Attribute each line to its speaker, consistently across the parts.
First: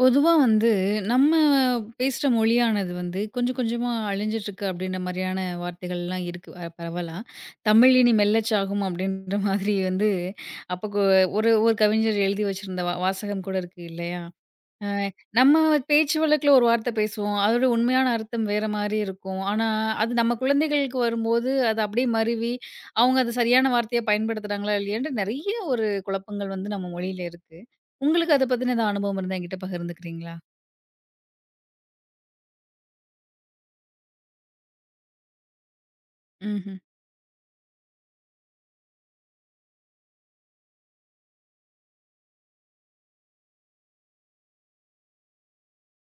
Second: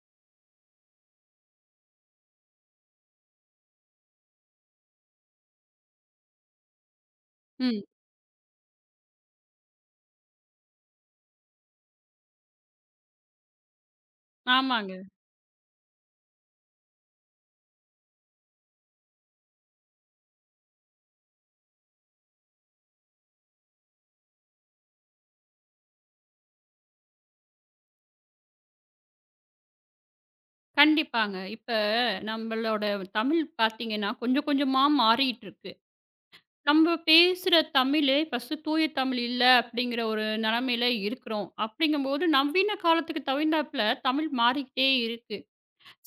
Speaker 1: பொதுவா வந்து நம்ம பேசுற மொழியானது வந்து கொஞ்சம் கொஞ்சமா அழிஞ்சிட்டு இருக்கு, அப்படின்ற மாதிரியான வார்த்தைகள்லாம் இருக்கு, பரவலா.
Speaker 2: ம்.
Speaker 1: தமிழ் இனி மெல்லச்சாகும் அப்படின்ற மாதிரி வந்து அப்போ ஒரு ஒரு கவிஞர் எழுதி வச்சிருந்த வாசகம் கூட இருக்கு இல்லையா? அ
Speaker 2: ஆமாங்க.
Speaker 1: நம்ம பேச்சு வழக்குல ஒரு வார்த்தை பேசுவோம். அதோட உண்மையான அர்த்தம் வேற மாரி இருக்கும். ஆனா, அது நம்ம குழந்தைகளுக்கு வரும்போது, அது அப்படியே மருவி, அவங்க அத சரியான வார்த்தையா பயன்படுத்துறாங்களா இல்லையான்ட்டு நெறைய ஒரு குழப்பங்கள் வந்து நம்ம மொழியில இருக்கு. உங்களுக்கு அத பத்தின ஏதாவது அனுபவம் இருந்தா என்கிட்ட பகிர்ந்துக்கிறீங்களா?
Speaker 2: கண்டிப்பாங்க. இப்ப நம்மளோட தமிழ் பார்த்தீங்கன்னா, கொஞ்சம் கொஞ்சமா மாறிட்டுருக்கு.
Speaker 1: ம்ஹ்ம்.
Speaker 2: நம்ம பேசுற தமிழே ஃபர்ஸ்ட்டு தூய தமிழ் இல்ல அப்படிங்கிற ஒரு நிலைமையில இருக்கிறோம். அப்படிங்கும்போது நவீன காலத்துக்கு தகுந்தாப்புல தமிழ் மாறிக்கிட்டே இருக்கு.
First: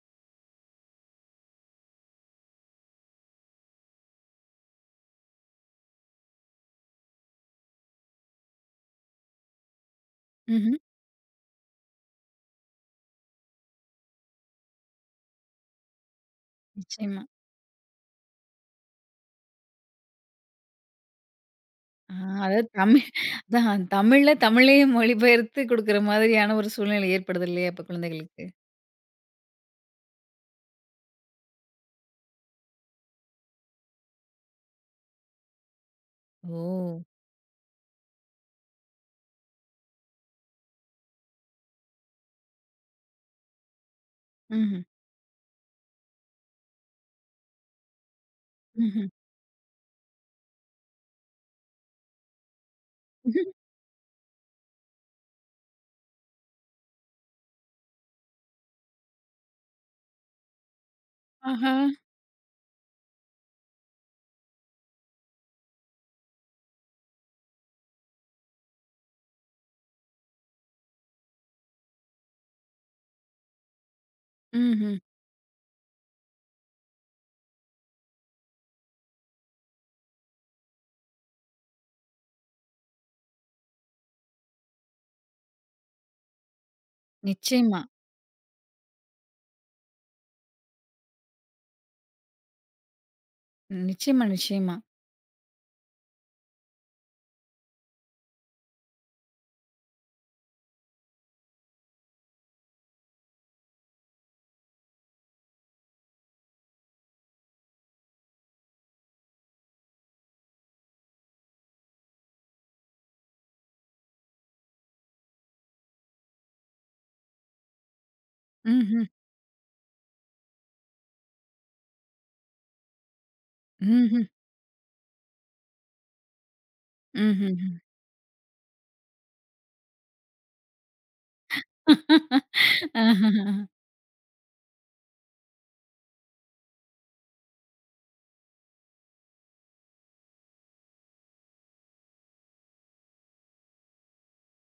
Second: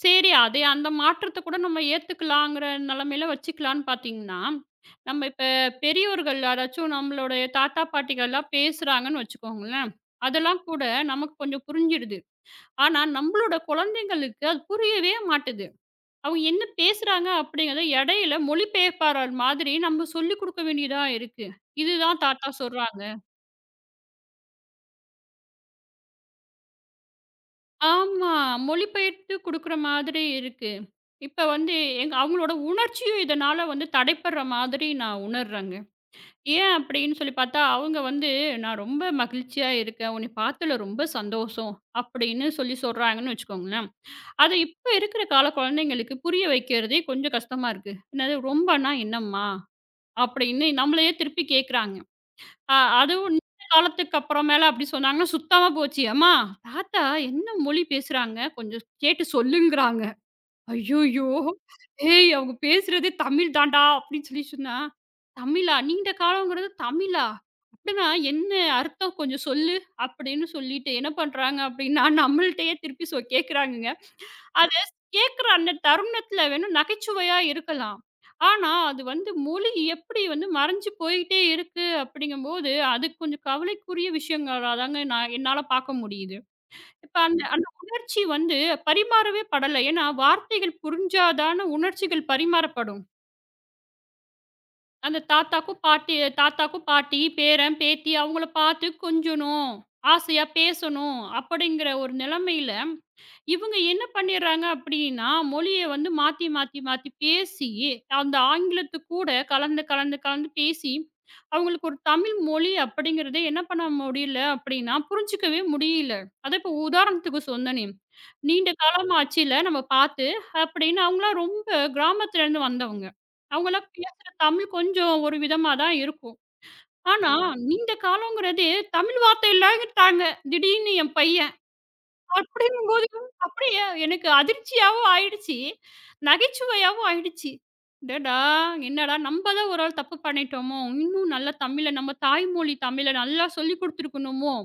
Speaker 2: சரி, அதே அந்த மாற்றத்த கூட நம்ம ஏத்துக்கலாங்கிற நிலைமையில வச்சுக்கலான்னு பார்த்தீங்கன்னா, நம்ம இப்ப பெரியோர்கள் யாராச்சும் நம்மளுடைய தாத்தா, பாட்டிகள்லாம் பேசுறாங்கன்னு வச்சுக்கோங்களேன், அதெல்லாம்
Speaker 1: ம்ஹ்ம்.
Speaker 2: கூட நமக்கு கொஞ்சம் புரிஞ்சிடுது. ஆனா, நம்பளோட குழந்தைங்களுக்கு அது புரியவே மாட்டுது. அவங்க என்ன
Speaker 1: நிச்சயமா.
Speaker 2: பேசுறாங்க அப்படிங்கிறத இடையில மொழிபெயர்ப்பாளர் மாதிரி நம்ம சொல்லிக் குடுக்க வேண்டியதா இருக்கு.
Speaker 1: ஆ
Speaker 2: இதுதான் தாத்தா
Speaker 1: அதாவது
Speaker 2: சொல்றாங்க.
Speaker 1: தமிழ், அதான் தமிழ்ல தமிழையே மொழிபெயர்த்து குடுக்குற மாதிரியான ஒரு சூழ்நிலை ஏற்படுது இல்லையா? இப்ப
Speaker 2: ஆமா.
Speaker 1: குழந்தைகளுக்கு.
Speaker 2: மொழிபெயர்த்து குடுக்குற மாதிரி இருக்கு. இப்ப வந்து எங்க அவங்களோட உணர்ச்சியும் இதனால வந்து தடைப்படுற மாதிரி நான் உணர்றேங்க. ஏன்
Speaker 1: ஓ!
Speaker 2: அப்படின்னு சொல்லி பார்த்தா, அவங்க வந்து "நான் ரொம்ப மகிழ்ச்சியா இருக்கேன். உன்னை பார்த்ததுல ரொம்ப சந்தோஷம்" அப்படின்னு சொல்றாங்கன்னு வச்சுக்கோங்களேன். அத
Speaker 1: ம்ஹ்ம்.
Speaker 2: இப்ப இருக்கிற கால குழந்தைங்களுக்கு புரிய வைக்கிறதே கொஞ்சம் கஷ்டமா இருக்கு. "என்னது ரொம்பனா
Speaker 1: ம்ஹ்ம்.
Speaker 2: என்னம்மா?" அப்படின்னு நம்மளையே திருப்பி கேட்குறாங்க. அ அதுவும் இந்த காலத்துக்கு அப்புறமேல அப்படி சொன்னாங்கன்னா, சுத்தமா போச்சு. "அம்மா, தாத்தா என்ன மொழி பேசுறாங்க? கொஞ்சம் கேட்டு சொல்லுங்கறாங்க." ஐய்யய்யோ!
Speaker 1: ஆஹா!
Speaker 2: "ஏய் அவங்க பேசுறதே தமிழ் தான்டா" அப்படின்னு சொன்னா, "தமிழா? நீண்ட காலம்ங்கிறது தமிழா? அப்படின்னா என்ன அர்த்தம் கொஞ்சம் சொல்லு" அப்படின்னு சொல்லிட்டு என்ன பண்றாங்க அப்படின்னா, நம்மள்ட்டயே திருப்பி கேட்குறாங்கங்க. அது
Speaker 1: ம்ஹ்ம்.
Speaker 2: கேட்குற அந்த தருணத்துல வேணா நகைச்சுவையா இருக்கலாம். ஆனா, அது வந்து மொழி எப்படி வந்து மறைஞ்சு போயிட்டே இருக்கு அப்படிங்கும்போது, அது கொஞ்சம் கவலைக்குரிய விஷயங்களா தாங்க நான் என்னால பார்க்க முடியுது. இப்ப அந்த அந்த
Speaker 1: நிச்சயமா.
Speaker 2: உணர்ச்சி வந்து பரிமாறவே படல. ஏன்னா, வார்த்தைகள் புரிஞ்சா தான உணர்ச்சிகள் பரிமாறப்படும்.
Speaker 1: நிச்சயமா, நிச்சயமா.
Speaker 2: அந்த தாத்தாக்கும் பாட்டி தாத்தாக்கும் பாட்டி, பேரன், பேத்தி அவங்கள பார்த்து கொஞ்சணும், ஆசையா பேசணும் அப்படிங்கிற ஒரு நிலைமையில இவங்க என்ன பண்ணிடுறாங்க அப்படின்னா, மொழிய வந்து மாத்தி, மாத்தி, மாத்தி பேசி, அந்த ஆங்கிலத்து கூட கலந்து, கலந்து, கலந்து பேசி, அவங்களுக்கு ஒரு தமிழ் மொழி அப்படிங்கிறதே என்ன பண்ண முடியல அப்படின்னா, புரிஞ்சுக்கவே முடியல. அதான் இப்போ உதாரணத்துக்கு சொன்னனே, நீண்ட
Speaker 1: ம்ஹ்ம்.
Speaker 2: காலமா ஆச்சுல்ல நம்ம பார்த்து, அப்படின்னு அவங்கலாம் ரொம்ப கிராமத்துலேருந்து வந்தவங்க. அவங்கலாம்
Speaker 1: ம்ஹ்ம்.
Speaker 2: பேசுற தமிழ் கொஞ்சம் ஒரு விதமா தான் இருக்கும். ஆனா, ம்.
Speaker 1: ம்ஹ்ம்.
Speaker 2: நீண்ட காலங்கிறதே தமிழ் வார்த்தை இல்லாட்டாங்க, திடீர்னு என் பையன்.
Speaker 1: ஆஹஹ.
Speaker 2: அப்படியா? எனக்கு அதிர்ச்சியாவும் ஆயிடுச்சு. நகைச்சுவையாவும் ஆயிடுச்சு. அடடா! என்னடா நம்ப தான் ஒரு ஆள் தப்பு பண்ணிட்டோமோ! இன்னும் நல்லா தமிழ நம்ம தாய்மொழி தமிழ நல்லா சொல்லிக் குடுத்துருக்கணுமோ!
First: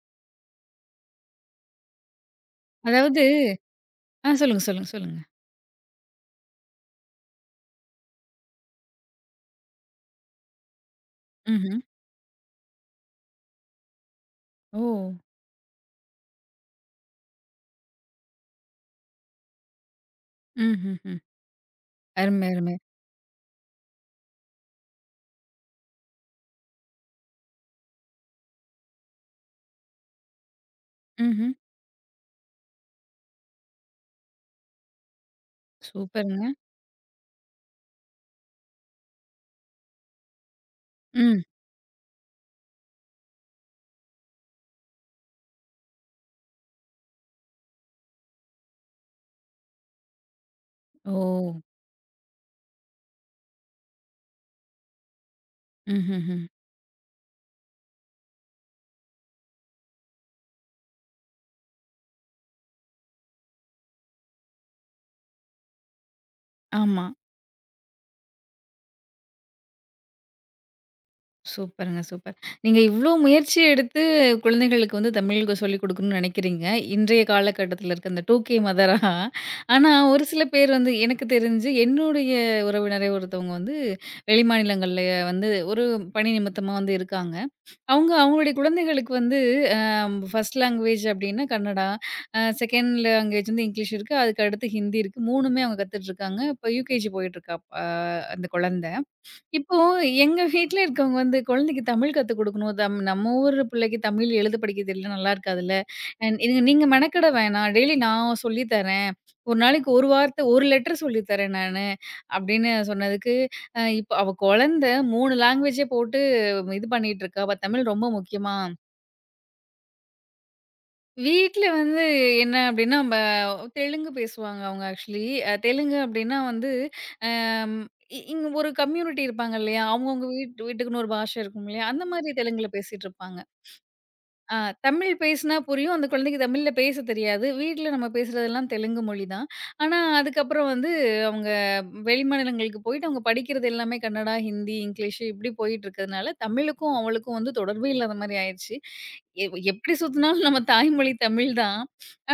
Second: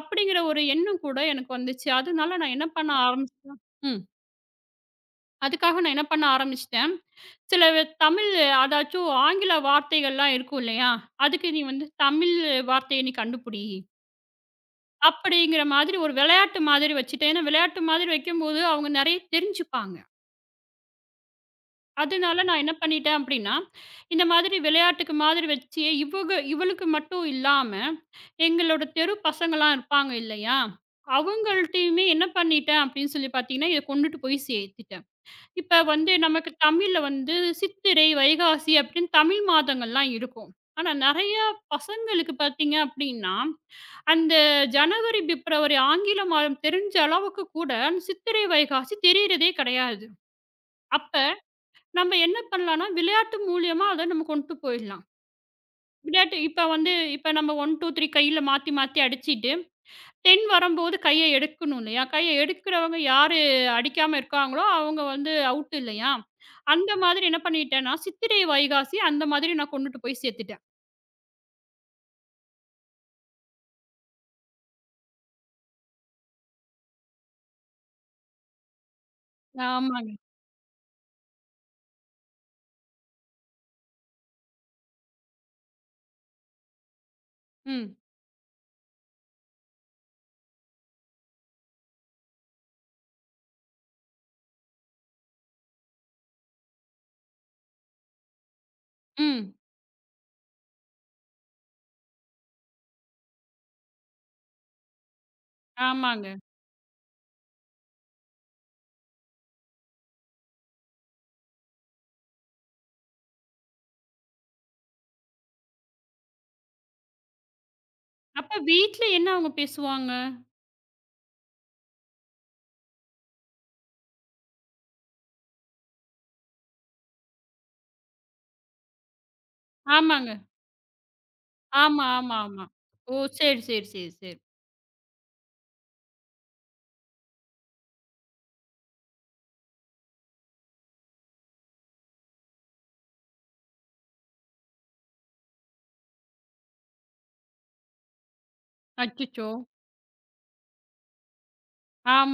Speaker 2: அப்படிங்கிற ஒரு எண்ணம் கூட எனக்கு வந்துச்சு. அதனால நான் என்ன பண்ண
Speaker 1: அதாவது
Speaker 2: ஆரம்பிச்சேன். ம்.
Speaker 1: ஆ சொல்லுங்க, சொல்லுங்க, சொல்லுங்க.
Speaker 2: அதுக்காக நான் என்ன பண்ண ஆரம்பிச்சுட்டேன், தமிழ் அதாச்சும் ஆங்கில வார்த்தைகள்லாம் இருக்கும் இல்லையா? அதுக்கு நீ
Speaker 1: ம்ஹ்ம்.
Speaker 2: வந்து தமிழ் வார்த்தைய நீ கண்டுபிடி.
Speaker 1: ஓ!
Speaker 2: அப்படிங்கிற மாதிரி ஒரு விளையாட்டு மாதிரி வச்சுட்டேன். ஏன்னா விளையாட்டு மாதிரி வைக்கும்போது அவங்க நெறைய தெரிஞ்சுப்பாங்க.
Speaker 1: ம்ஹ்ஹ்ம்.
Speaker 2: அதனால
Speaker 1: அருமை,
Speaker 2: நான் என்ன
Speaker 1: அருமை.
Speaker 2: பண்ணிட்டேன் அப்படின்னா, இந்த மாதிரி விளையாட்டுக்கு மாதிரி வச்சு, இவளுக்கு மட்டும் இல்லாம, எங்களோட தெரு பசங்கலாம் இருப்பாங்க இல்லையா?
Speaker 1: ம்ஹ்ம்.
Speaker 2: அவங்கள்ட்டயுமே என்ன பண்ணிட்டேன் அப்படின்னு சொல்லி பார்த்தீங்கன்னா, இத கொண்டுட்டு போய் சேர்த்துட்டேன். இப்ப வந்து
Speaker 1: சூப்பருங்க.
Speaker 2: நமக்கு தமிழ்ல வந்து சித்திரை, வைகாசி அப்படின்னு தமிழ் மாதங்கள்லாம் இருக்கும். ஆனா
Speaker 1: ம்.
Speaker 2: நெறையா பசங்களுக்கு பார்த்தீங்க அப்படின்னா, அந்த ஜனவரி, பிப்ரவரி ஆங்கில மாதம் தெரிஞ்ச அளவுக்கு கூட சித்திரை, வைகாசி தெரியறதே கிடையாது.
Speaker 1: ஓ!
Speaker 2: அப்ப நம்ம என்ன பண்ணலான்னா, விளையாட்டு மூலியமா அத நம்ம கொண்டு போயிடலாம். விளையாட்டு
Speaker 1: ம்ஹ்ஹ்ம்.
Speaker 2: இப்ப நம்ம 1, 2, 3 கையில மாத்தி மாத்தி அடிச்சிட்டு, 10 வரும்போது கைய எடுக்கணும் இல்லையா? கைய எடுக்கிறவங்க யாரு அடிக்காம இருக்காங்களோ, அவங்க வந்து அவுட் இல்லையா? அந்த
Speaker 1: ஆமா.
Speaker 2: மாதிரி என்ன பண்ணிட்டேன்னா, சித்திரை, வைகாசி அந்த மாதிரி நான் கொண்டுட்டு போய் சேர்த்துட்டேன்.
Speaker 1: சூப்பருங்க, சூப்பர். நீங்க இவ்ளோ முயற்சி எடுத்து குழந்தைகளுக்கு வந்து தமிழுக்கு சொல்லிக் குடுக்கணும்னு நெனைக்கிறீங்க. இன்றைய காலகட்டத்தில இருக்க அந்த 2கே மதரா. ஆனா
Speaker 2: ஆமாங்க.
Speaker 1: ஒரு சில பேர் வந்து எனக்கு தெரிஞ்சு என்னுடைய உறவினரே ஒருத்தவங்க வந்து வெளிமாநிலங்கள்ல வந்து ஒரு பணி நிமித்தமா வந்து இருக்காங்க.
Speaker 2: ம்.
Speaker 1: அவங்க அவங்களுடைய குழந்தைகளுக்கு வந்து அ ஃபர்ஸ்ட் லாங்குவேஜ் அப்டின்னா கன்னடா, செகண்ட் லாங்குவேஜ் வந்து இங்கிலீஷ் இருக்கு. அதுக்கு அடுத்து ஹிந்தி இருக்கு. 3மே அவங்க கத்துட்ருக்காங்க. இப்ப யுகேஜி போயிட்டுருக்கா அ அந்த குழந்த.
Speaker 2: ம்.
Speaker 1: இப்போ எங்க வீட்ல இருக்கவங்க வந்து குழந்தைக்கு தமிழ் கத்துக் குடுக்கணும். நம்ம ஊர் பிள்ளைக்கு தமிழ் எழுத படிக்க தெரியல நல்லா இருக்காதுல்ல.
Speaker 2: ஆமாங்க.
Speaker 1: நீங்க நீங்க மெனக்கெட வேணாம். டெய்லி நான் சொல்லி தரேன். ஒரு நாளைக்கு ஒரு வார்த்தை, ஒரு லெட்டர் சொல்லி தரேன் நானு. அப்படின்னு சொன்னதுக்கு, இப்ப அவ குழந்தை 3 லாங்குவேஜே போட்டு இது பண்ணிட்டு இருக்கா. அவ தமிழ் ரொம்ப முக்கியமா?
Speaker 2: அப்ப வீட்ல என்ன அவங்க பேசுவாங்க?
Speaker 1: வீட்ல வந்து என்ன அப்டின்னா, தெலுங்கு பேசுவாங்க அவங்க ஆக்சுவலி. தெலுங்கு அப்டின்னா வந்து, அம் இங்க ஒரு கம்யூனிட்டி இருப்பாங்க இல்லையா? அவங்கவங்க
Speaker 2: ஆமாங்க.
Speaker 1: வீட்டுக்குன்னு ஒரு பாஷை இருக்கும் இல்லையா? அந்த
Speaker 2: ஆமா,
Speaker 1: மாரி
Speaker 2: ஆமா, ஆமா.
Speaker 1: தெலுங்குல பேசிட்டு
Speaker 2: ஓ!
Speaker 1: இருப்பாங்க.
Speaker 2: சரி, சரி, சரி, சரி.
Speaker 1: ஆ தமிழ் பேசினா புரியும். அந்த குழந்தைக்கு தமிழ்ல பேச தெரியாது. வீட்ல நம்ம பேசுறதெல்லாம் தெலுங்கு மொழி தான். ஆனா, அதுக்கப்புறம் வந்து அவங்க வெளி மாநிலங்களுக்கு போயிட்டு அவங்க படிக்கிறது எல்லாமே கன்னடா, ஹிந்தி, இங்கிலீஷு இப்படி போயிட்டுருக்கிறதுனால, தமிழுக்கும் அவளுக்கும் வந்து தொடர்பே இல்லாத மாரி ஆயிருச்சு.
Speaker 2: அச்சச்சோ!
Speaker 1: எப்படி சுத்துனாலும் நம்ம தாய்மொழி தமிழ் தான்.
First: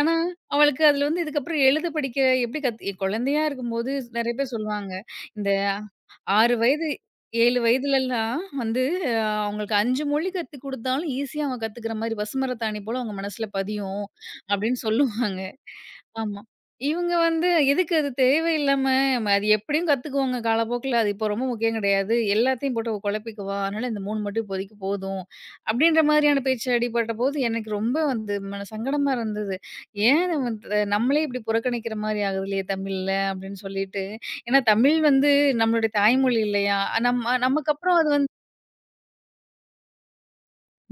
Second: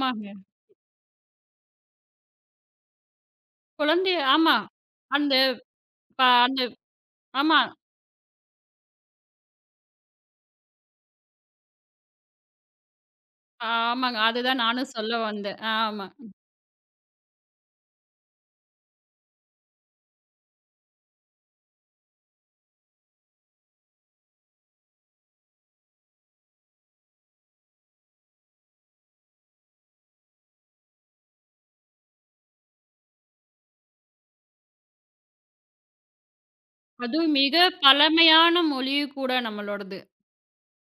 Speaker 1: ஆனா, அவளுக்கு அதுல வந்து இதுக்கப்புறம் எழுத படிக்க எப்படி கத் குழந்தையா இருக்கும்போது
Speaker 2: குழந்தைய
Speaker 1: நெறைய பேர்
Speaker 2: ஆமா.
Speaker 1: சொல்லுவாங்க.
Speaker 2: அந்த
Speaker 1: இந்த
Speaker 2: ப
Speaker 1: 6
Speaker 2: அந்த
Speaker 1: வயது 7
Speaker 2: ஆமா.
Speaker 1: வயதுலலாம் வந்து அ அவங்களுக்கு 5 மொழி கத்துக் குடுத்தாலும் ஈஸியா அவங்க கத்துக்கிற மாரி, "பசுமரத்தாணி போல அவங்க மனசுல பதியும்"
Speaker 2: ஆமாங்க. அதுதான்
Speaker 1: அப்படின்னு
Speaker 2: நானும் சொல்ல
Speaker 1: சொல்லுவாங்க.
Speaker 2: வந்தேன். ஆமா.
Speaker 1: ஆமா. இவங்க வந்து எதுக்கு அது தேவையில்லாம அது எப்படியும் கத்துக்குவாங்க காலப்போக்குல. அது இப்போ ரொம்ப முக்கியம் கிடையாது. எல்லாத்தையும் போட்டு குழப்பிக்குவா. அதனால இந்த 3 மட்டும் இப்போதைக்கு போதும். அப்படின்ற மாதிரியான பேச்சு அடிபட்டபோது எனக்கு ரொம்ப வந்து மன சங்கடமா இருந்தது. ஏன் நம்ம நம்மளே இப்படி புறக்கணிக்கிற மாரி ஆகுதுலயே தமிழ்ல அப்படின்னு சொல்லிட்டு. ஏன்னா தமிழ் வந்து நம்மளுடைய தாய்மொழி இல்லையா?
Speaker 2: அதுவும்
Speaker 1: நம்ம
Speaker 2: மிக
Speaker 1: நமக்கு அப்புறம் அது.
Speaker 2: பழமையான மொழி கூட நம்மளோடது.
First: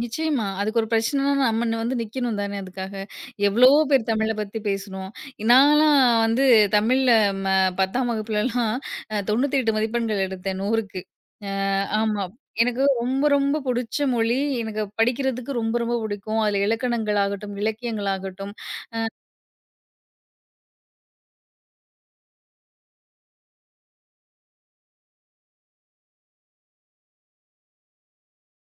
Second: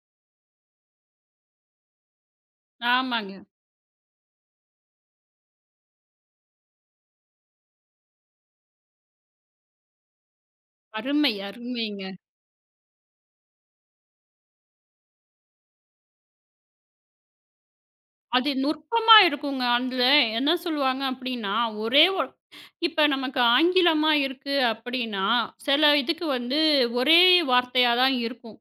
Speaker 1: நிச்சயமா. அதுக்கு ஒரு பிரச்சனைன்னா நம்ம வந்து நிக்கணும் தானே அதுக்காக.
Speaker 2: ஆமாங்க.
Speaker 1: எவ்வளவோ பேர் தமிழ பத்தி பேசணும். நான்லாம் வந்து தமிழ்ல ம 10ஆம் வகுப்புலலாம் 98 மதிப்பெண்கள் எடுத்தேன் 100க்கு.
Speaker 2: அருமை, அருமைங்க.
Speaker 1: ஆமா. எனக்கு ரொம்ப ரொம்ப புடிச்ச மொழி. எனக்கு படிக்கிறதுக்கு ரொம்ப ரொம்ப புடிக்கும். அதுல இலக்கணங்கள் ஆகட்டும், இலக்கியங்கள்
Speaker 2: அது
Speaker 1: ஆகட்டும்.
Speaker 2: நுட்பமா இருக்குங்க. அதுல என்ன சொல்லுவாங்க அப்டின்னா, ஒரே ஒ இப்ப நமக்கு ஆங்கிலமா இருக்கு அப்டின்னா, சில இதுக்கு வந்து ஒரே வார்த்தையா தான் இருக்கும்.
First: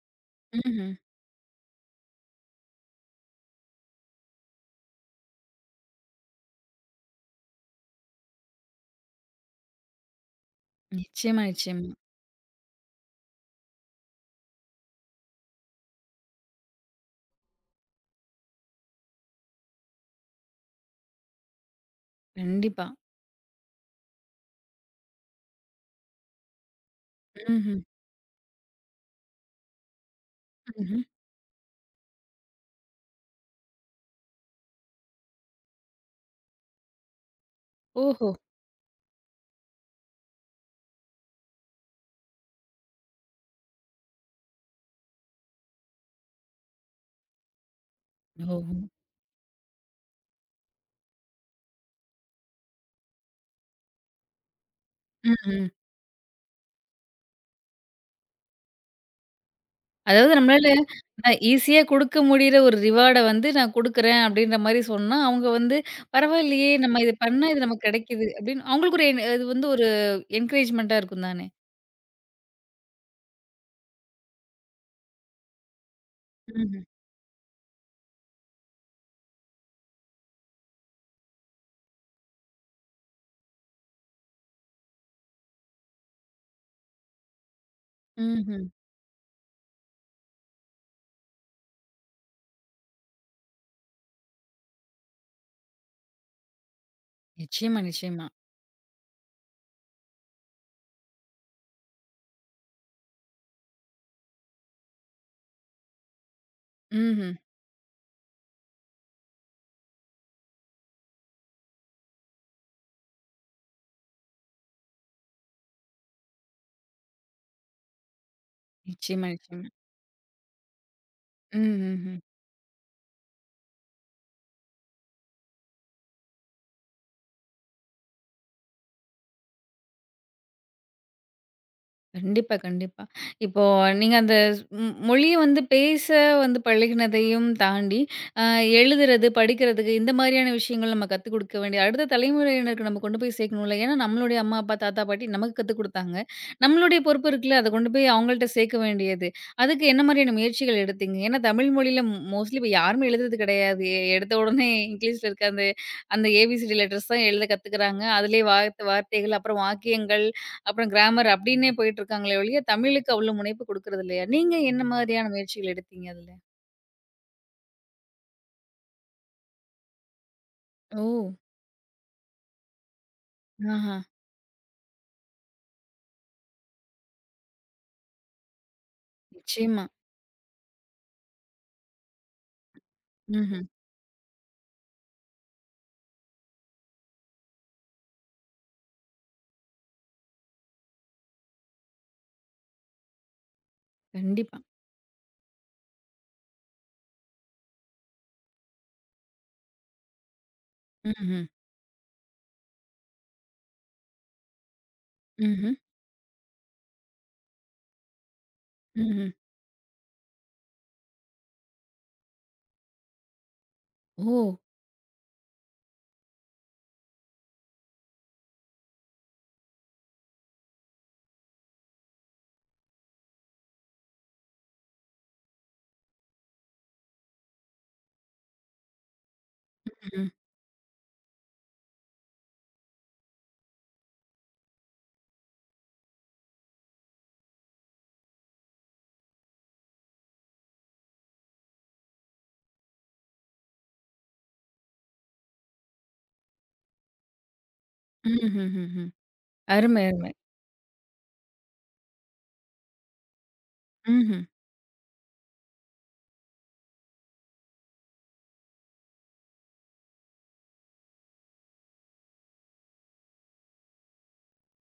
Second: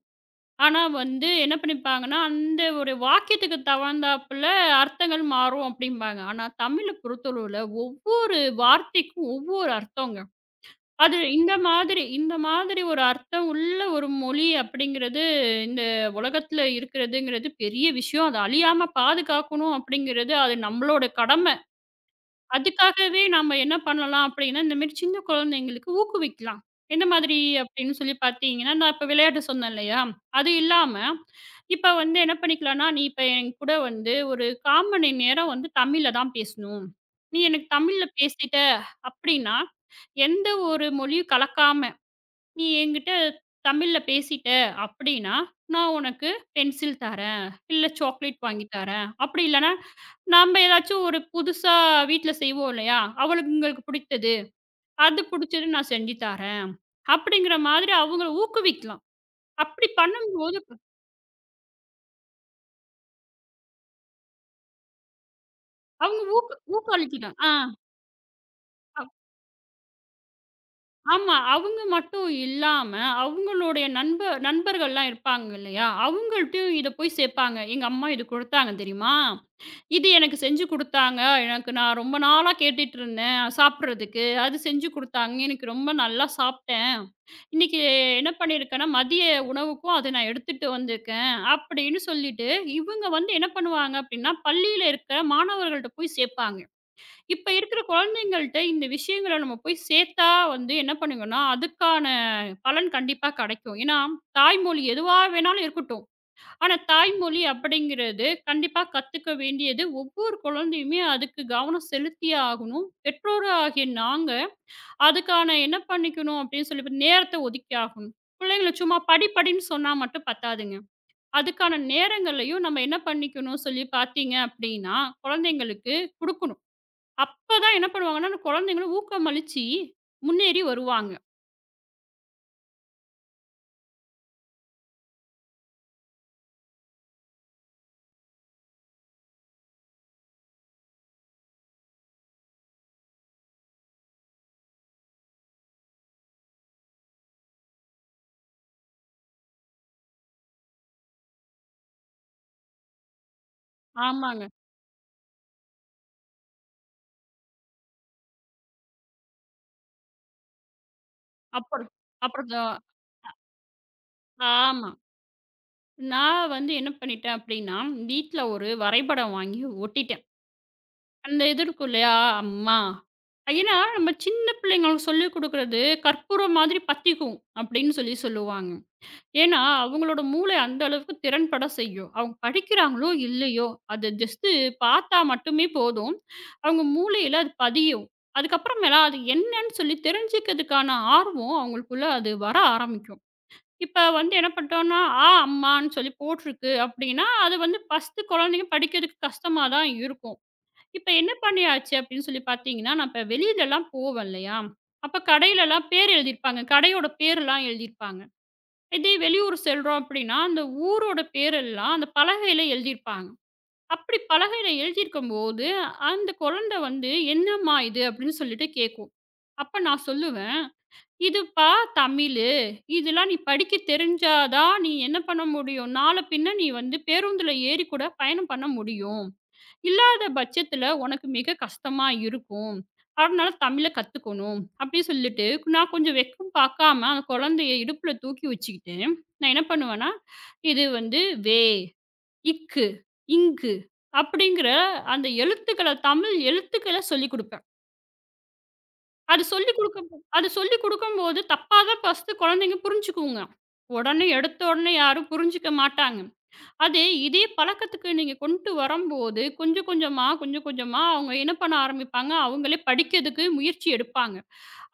Speaker 2: ஆனா
Speaker 1: ம்ஹ்ம்.
Speaker 2: வந்து என்ன பண்ணிப்பாங்கன்னா, அந்த ஒரு வாக்கியத்துக்கு தகுந்தாப்புல அர்த்தங்கள் மாறும் அப்டிம்பாங்க. ஆனா தமிழ பொறுத்தளவுல ஒவ்வொரு வார்த்தைக்கும் ஒவ்வொரு அர்த்தங்க. அது
Speaker 1: நிச்சயமா,
Speaker 2: இந்த
Speaker 1: நிச்சயமா.
Speaker 2: மாதிரி இந்த மாதிரி ஒரு அர்த்தம் உள்ள ஒரு மொழி அப்படிங்கிறது, இந்த உலகத்துல இருக்கிறதுங்கிறது பெரிய விஷயம். அது அழியாம பாதுகாக்கணும் அப்படிங்கிறது, அது நம்மளோட கடம.
Speaker 1: கண்டிப்பா.
Speaker 2: அதுக்காகவே நாம என்ன பண்ணலாம் அப்படின்னா, இந்த மாரி சின்ன குழந்தைங்களுக்கு ஊக்குவிக்கலாம். எந்த மாதிரி
Speaker 1: ம்ஹ்ம்.
Speaker 2: அப்படின்னு சொல்லி பார்த்தீங்கன்னா, நான் இப்ப விளையாட்டு சொன்னேன் இல்லையா? அது இல்லாம,
Speaker 1: ம்ஹ்ம்.
Speaker 2: இப்ப வந்து என்ன பண்ணிக்கலாம்னா, "நீ இப்ப என் கூட வந்து ஒரு 1/4 மணி நேரம் வந்து தமிழ்ல தான் பேசணும். நீ எனக்கு தமிழ்ல
Speaker 1: ஓஹோ!
Speaker 2: பேசிட்ட அப்படின்னா, எந்த ஒரு மொழியும் கலக்காம நீ என்கிட்ட தமிழ்ல பேசிட்ட அப்படின்னா, நான் உனக்கு பென்சில் தரேன், இல்ல சாக்லேட்
Speaker 1: ஓஹோ!
Speaker 2: வாங்கி தரேன். அப்படி இல்லன்னா, நம்ம ஏதாச்சும் ஒரு புதுசா வீட்ல செய்வோம் இல்லையா? அவளுங்களுக்கு பிடித்தது, அது
Speaker 1: ம்ஹ்ம்.
Speaker 2: பிடிச்சது நான் செஞ்சு தரேன். அப்படிங்கிற மாதிரி அவங்கள ஊக்குவிக்கலாம். அப்படி
Speaker 1: அதாவது
Speaker 2: பண்ணும்போது
Speaker 1: நம்மளால ஈஸியா குடுக்க முடியிற ஒரு ரிவார்ட வந்து நான் குடுக்குறேன் அப்படின்ற மாரி சொன்னா, அவங்க வந்து
Speaker 2: அவங்க ஊக்க
Speaker 1: பரவாயில்லையே! நம்ம இது
Speaker 2: ஊக்களிக்கலாம்.
Speaker 1: பண்ணா
Speaker 2: ஆ.
Speaker 1: இது நமக்கு கிடைக்குது அப்படின்னு அவங்களுக்கு ஒரு இது வந்து ஒரு என்கரேஜ்மென்ட்டா இருக்கும்
Speaker 2: ஆமா.
Speaker 1: தானே!
Speaker 2: அவங்க மட்டும் இல்லாம, அவங்களுடைய நண்பர்கள்லாம் இருப்பாங்க இல்லையா? அவங்கள்ட்டயும்
Speaker 1: ம்ஹ்ம்.
Speaker 2: இத போய் சேப்பாங்க. "எங்க அம்மா இது குடுத்தாங்க தெரியுமா? இது எனக்கு செஞ்சு குடுத்தாங்க. எனக்கு நான் ரொம்ப நாளா கேட்டுட்டுருந்தேன் சாப்பிடுறதுக்கு. அது செஞ்சு குடுத்தாங்க. எனக்கு ரொம்ப நல்லா சாப்பிட்டேன். இன்னைக்கு என்ன
Speaker 1: ம்ஹ்ம்.
Speaker 2: பண்ணியிருக்கேன்னா, மதிய உணவுக்கும் அத நான் எடுத்துட்டு வந்திருக்கேன்." அப்படின்னு சொல்லிட்டு, இவங்க வந்து என்ன பண்ணுவாங்க அப்படின்னா, பள்ளியில இருக்கிற மாணவர்கள்ட்ட போய் சேப்பாங்க. இப்ப இருக்கிற
Speaker 1: நிச்சயமா, நிச்சயமா.
Speaker 2: குழந்தைங்கள்ட்ட இந்த விஷயங்கள நம்ம போய் சேர்த்தா வந்து என்ன பண்ணுங்கன்னா, அதுக்கான பலன் கண்டிப்பா கிடைக்கும். ஏன்னா, தாய்மொழி எதுவா வேணாலும் இருக்கட்டும். ஆனா,
Speaker 1: ம்ஹ்ம்.
Speaker 2: தாய்மொழி அப்படிங்கிறது கண்டிப்பா கத்துக்க வேண்டியது ஒவ்வொரு குழந்தையுமே அதுக்கு கவனம் செலுத்தியே ஆகணும். பெற்றோர் ஆகிய நாங்க அதுக்கான என்ன பண்ணிக்கணும் அப்படின்னு சொல்லி நேரத்த ஒதுக்கி ஆகணும். பிள்ளைங்கள சும்மா படி
Speaker 1: நிச்சயமா, நிச்சயமா.
Speaker 2: படின்னு சொன்னா மட்டும் பத்தாதுங்க.
Speaker 1: ம்,
Speaker 2: அதுக்கான
Speaker 1: ம், ம்.
Speaker 2: நேரங்களையும் நம்ம என்ன பண்ணிக்கணும் சொல்லி பார்த்தீங்க அப்படின்னா, குழந்தைங்களுக்கு குடுக்கணும். அப்பதான் என்ன பண்ணுவாங்கன்னா, அந்த குழந்தைங்களும் ஊக்கமளிச்சு முன்னேறி வருவாங்க.
Speaker 1: கண்டிப்பா, கண்டிப்பா. இப்போ நீங்க அந்த ஸ்- ம் மொழிய வந்து பேச வந்து பழகினதையும் தாண்டி, அ எழுதுறது, படிக்கிறதுக்கு இந்த மாரியான விஷயங்கள் நம்ம கத்துக் குடுக்க வேண்டிய அடுத்த தலைமுறையினருக்கு நம்ம கொண்டு போய் சேர்க்கணும்ல. ஏன்னா, நம்மளுடைய அம்மா, அப்பா, தாத்தா, பாட்டி நமக்கு கத்துக் குடுத்தாங்க. நம்மளுடைய பொறுப்பு இருக்குல்ல, அத கொண்டு போய் அவங்கள்ட்ட சேர்க்க வேண்டியது. அதுக்கு என்ன மாரியான முயற்சிகள் எடுத்தீங்க? ஏன்னா, தமிழ் மொழியில மோஸ்ட்லி இப்ப யாருமே எழுதுறது கிடையாது. எடுத்த
Speaker 2: ஆமாங்க.
Speaker 1: உடனே இங்கிலீஷ்ல இருக்க அந்த அந்த ஏபிசிடி லெட்டர்ஸ் தான் எழுத கத்துக்கிறாங்க. அதிலேயே வார்த்தைகள், அப்புறம் வாக்கியங்கள் அப்புறம் கிராமர் அப்டின்னே
Speaker 2: அப்புறம்
Speaker 1: போயிட்டுருக்காங்களே
Speaker 2: அப்புறம்
Speaker 1: ஒழிய,
Speaker 2: த
Speaker 1: தமிழுக்கு அவ்ளோ முனைப்பு குடுக்குறது இல்லையா? நீங்க என்ன
Speaker 2: ஆமா.
Speaker 1: மாதிரியான முயற்சிகள் எடுத்தீங்க அதுல?
Speaker 2: நான் வந்து என்ன பண்ணிட்டேன் அப்படின்னா, வீட்ல ஒரு வரைபடம் வாங்கி ஒட்டிட்டேன்.
Speaker 1: ஓ!
Speaker 2: அந்த இது இருக்கும் இல்லையா? அம்மா. ஏன்னா,
Speaker 1: ஆஹா.
Speaker 2: நம்ம சின்ன பிள்ளைங்களுக்கு சொல்லிக் குடுக்குறது கற்பூரம் மாதிரி பத்திக்கும் அப்படின்னு சொல்லுவாங்க. ஏன்னா,
Speaker 1: நிச்சயமா.
Speaker 2: அவங்களோட மூளை அந்த அளவுக்கு திறன்பட செய்யும். அவங்க படிக்கிறாங்களோ,
Speaker 1: ம்ஹ்ம்.
Speaker 2: இல்லையோ, அது ஜஸ்ட்டு பார்த்தா மட்டுமே போதும். அவங்க மூளையில அது பதியும். அதுக்கப்புறமேலா அது என்னன்னு சொல்லி தெரிஞ்சுக்கிறதுக்கான ஆர்வம் அவங்களுக்குள்ள அது வர ஆரம்பிக்கும். இப்ப வந்து என்ன
Speaker 1: கண்டிப்பா.
Speaker 2: பண்ணிட்டோம்னா, ஆ, அம்மான்னு சொல்லி போட்டிருக்கு அப்படின்னா, அது வந்து ஃபர்ஸ்ட்டு குழந்தைங்க படிக்கிறதுக்கு கஷ்டமா தான் இருக்கும். இப்ப என்ன
Speaker 1: ம்ஹ்ம்.
Speaker 2: பண்ணியாச்சு அப்படின்னு சொல்லி பார்த்தீங்கன்னா, நான் இப்ப வெளியிலலாம் போவேன் இல்லையா? அப்ப
Speaker 1: ம்ஹ்ம்.
Speaker 2: கடையிலலாம் பேர் எழுதியிருப்பாங்க. கடையோட பேர்லாம் எழுதியிருப்பாங்க. இதே
Speaker 1: ம்ஹ்ம்.
Speaker 2: வெளியூர் செல்றோம் அப்படின்னா, அந்த ஊரோட பேரெல்லாம் அந்த பலகையில எழுதியிருப்பாங்க. அப்படி
Speaker 1: ஓ!
Speaker 2: பலகையில எழுதியிருக்கும்போது, அந்த குழந்தை வந்து "என்னம்மா இது?" அப்படின்னு சொல்லிட்டு கேட்கும். அப்ப நான் சொல்லுவேன், "இதுப்பா தமிழு. இதெல்லாம் நீ படிக்க தெரிஞ்சா தான் நீ என்ன பண்ண முடியும்? நாள பின்ன நீ வந்து பேருந்துல ஏறி கூட பயணம் பண்ண முடியும். இல்லாத
Speaker 1: ம்ஹ்ம்.
Speaker 2: பட்சத்துல உனக்கு மிக கஷ்டமா இருக்கும். அதனால தமிழ கத்துக்கணும்." அப்படி சொல்லிட்டு நான் கொஞ்சம் வெக்கம் பாக்காம அந்த குழந்தைய இடுப்புல தூக்கி வச்சுக்கிட்டு, நான் என்ன பண்ணுவேன்னா, இது வந்து வே, இக்கு, இங்கு அப்படிங்கிற அந்த எழுத்துக்கள தமிழ் எழுத்துக்கள சொல்லிக் குடுப்பேன்.
Speaker 1: ம்ஹ்ஹ்ஹ்ம்.
Speaker 2: அது சொல்லிக்
Speaker 1: அருமை,
Speaker 2: குடுக்க
Speaker 1: அருமை.
Speaker 2: அது சொல்லிக் குடுக்கும்போது தப்பா தான் ஃபர்ஸ்ட்டு குழந்தைங்க புரிஞ்சுக்குங்க. உடனே
Speaker 1: ம்ஹ்ம்.
Speaker 2: எடுத்த உடனே யாரும் புரிஞ்சுக்க மாட்டாங்க. அது இதே பழக்கத்துக்கு நீங்க கொண்டு வரம்போது, கொஞ்சம் கொஞ்சமா அவங்க என்ன பண்ண ஆரம்பிப்பாங்க, அவங்களே படிக்கிறதுக்கு முயற்சி எடுப்பாங்க.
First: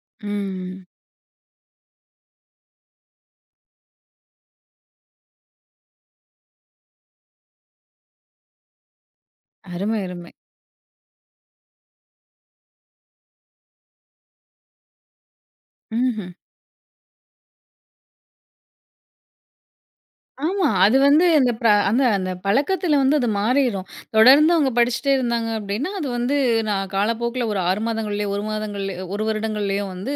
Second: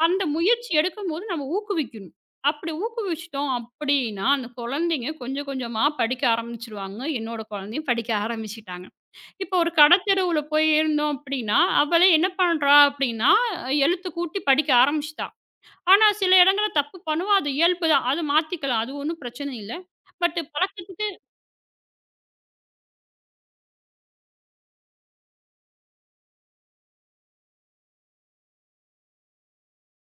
Speaker 2: அந்த முயற்சி
Speaker 1: ம்.
Speaker 2: எடுக்கும்போது நம்ம ஊக்குவிக்கணும். அப்படி ஊக்குவிச்சுட்டோம் அப்படின்னா, அந்த குழந்தைங்க கொஞ்சம் கொஞ்சமா படிக்க ஆரம்பிச்சுருவாங்க. என்னோட குழந்தையும் படிக்க ஆரம்பிச்சுட்டாங்க. இப்போ ஒரு
Speaker 1: அருமை, அருமை.
Speaker 2: கடைத்தெருவுல போய் இருந்தோம் அப்படின்னா, அவளே என்ன பண்றா அப்படின்னா, எழுத்து கூட்டி படிக்க ஆரம்பிச்சுட்டா. ஆனா
Speaker 1: ம்ஹ்ம்.
Speaker 2: சில இடங்கள்ல தப்பு பண்ணுவா. அது இயல்பு தான். அத மாத்திக்கலாம். அது ஒண்ணும் பிரச்சனை இல்ல. பட்
Speaker 1: ஆமா. அது
Speaker 2: பழக்கத்துக்கு
Speaker 1: வந்து அந்த அந்த பழக்கத்துல வந்து அது மாறிரும். தொடர்ந்து அவங்க படிச்சுட்டே இருந்தாங்க அப்டின்னா, அது வந்து நான் காலப்போக்குல ஒரு 6 மாதங்கள்லயோ, 1 மாதங்கள்லயோ 1 வருடங்கள்லயோ வந்து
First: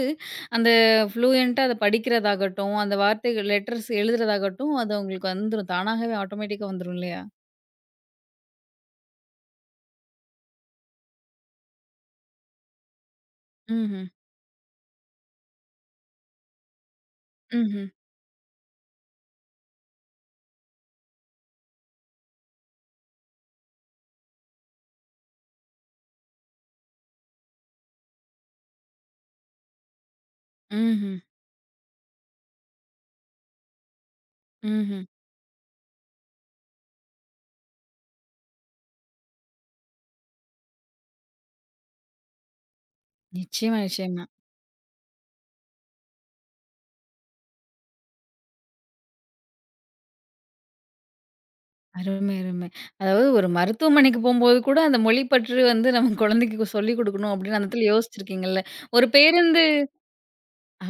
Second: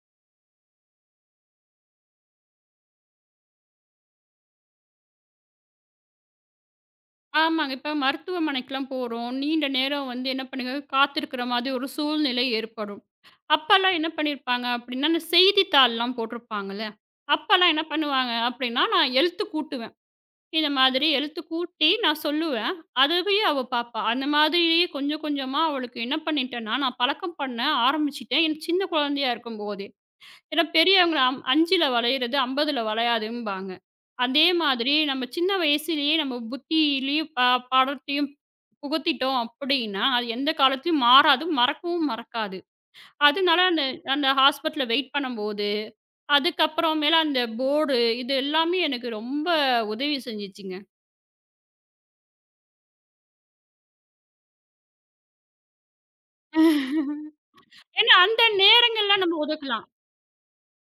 Speaker 1: அந்த ஃப்ளூயன்ட்டா அத படிக்கிறதாகட்டும், அந்த வார்த்தைகள் லெட்டர்ஸ் எழுதுறதாகட்டும், அது அவங்களுக்கு வந்துரும். தானாகவே ஆட்டோமேட்டிக்கா வந்துரும் இல்லையா?
Speaker 2: ஆமாங்க. இப்ப மருத்துவமனைக்குலாம் போறோம். நீண்ட நேரம் வந்து என்ன பண்ணுங்க, காத்திருக்கிற மாதிரி ஒரு சூழ்நிலை ஏற்படும். அப்பல்லாம்
Speaker 1: ம்ஹ்ம்.
Speaker 2: என்ன பண்ணியிருப்பாங்க அப்டின்னா, அந்த செய்தித்தாள்லாம் போட்டிருப்பாங்கல்ல. அப்பல்லாம்
Speaker 1: ம்ஹ்ம்.
Speaker 2: என்ன பண்ணுவாங்க அப்டின்னா, நான் எழுத்து கூட்டுவேன். இந்த மாதிரி எழுத்து கூட்டி நான் சொல்லுவேன். அதுவே அவ பாப்பா. அந்த மாதிரியே கொஞ்சம் கொஞ்சமா அவளுக்கு என்ன பண்ணிட்டேன்னா, நான் பழக்கம் பண்ண ஆரம்பிச்சுட்டேன். என் சின்ன குழந்தையா இருக்கும்போதே. ஏன்னா
Speaker 1: ம்ஹ்ம்.
Speaker 2: பெரியவங்க 5ல வளையிறது 50ல வளையாதும்பாங்க. அதே மாதிரி
Speaker 1: ம்ஹ்ம்.
Speaker 2: நம்ம சின்ன வயசுலயே நம்ம புத்தியிலயும் பாடத்தையும் புகுத்திட்டோம் அப்படின்னா, அது எந்த காலத்துலயும் மாறாது, மறக்கவும் மறக்காது. அதனால
Speaker 1: நிச்சயமா,
Speaker 2: அந்த
Speaker 1: நிச்சயமா.
Speaker 2: அந்த ஹாஸ்பிட்டல்ல வெயிட் பண்ணும்போது, அதுக்கப்புறமேல அந்த போர்டு இது எல்லாமே எனக்கு ரொம்ப உதவி செஞ்சுச்சுங்க.
Speaker 1: அருமை, அருமை. அதாவது ஒரு மருத்துவமனைக்கு போம்போது கூட அந்த மொழி பற்று வந்து நம்ம குழந்தைக்கு சொல்லிக் குடுக்கணும் அப்டின்னு அந்த இடத்துல
Speaker 2: ஏன்னா அந்த
Speaker 1: யோசிச்சிருக்கீங்கல்ல. ஒரு
Speaker 2: நேரங்கள்லாம் நம்ம
Speaker 1: பேருந்து.
Speaker 2: ஒதுக்கலாம்.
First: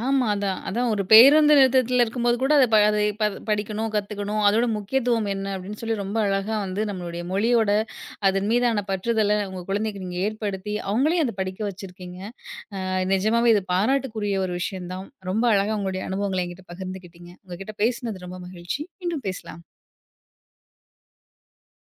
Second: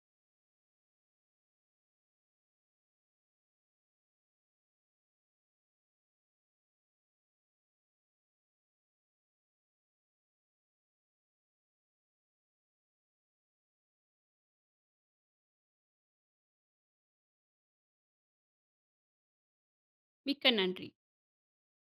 Speaker 1: ஆமா. அதான். அதான் ஒரு பேருந்து நிறுத்தத்தில இருக்கும்போது கூட அத ப அதை படிக்கணும், கத்துக்கணும். அதோட முக்கியத்துவம் என்ன அப்படின்னு சொல்லி ரொம்ப அழகா வந்து நம்மளுடைய மொழியோட அதன் மீதான பற்றுதல உங்க குழந்தைக்கு நீங்க ஏற்படுத்தி, அவங்களையும் அத படிக்க வச்சிருக்கீங்க. நிஜமாவே இது பாராட்டுக்குரிய ஒரு விஷயம் தான். ரொம்ப அழகா உங்களுடைய அனுபவங்கள என்கிட்ட பகிர்ந்துக்கிட்டீங்க. உங்ககிட்ட பேசினது ரொம்ப மகிழ்ச்சி. மீண்டும் பேசலாம்.
Speaker 2: மிக்க நன்றி.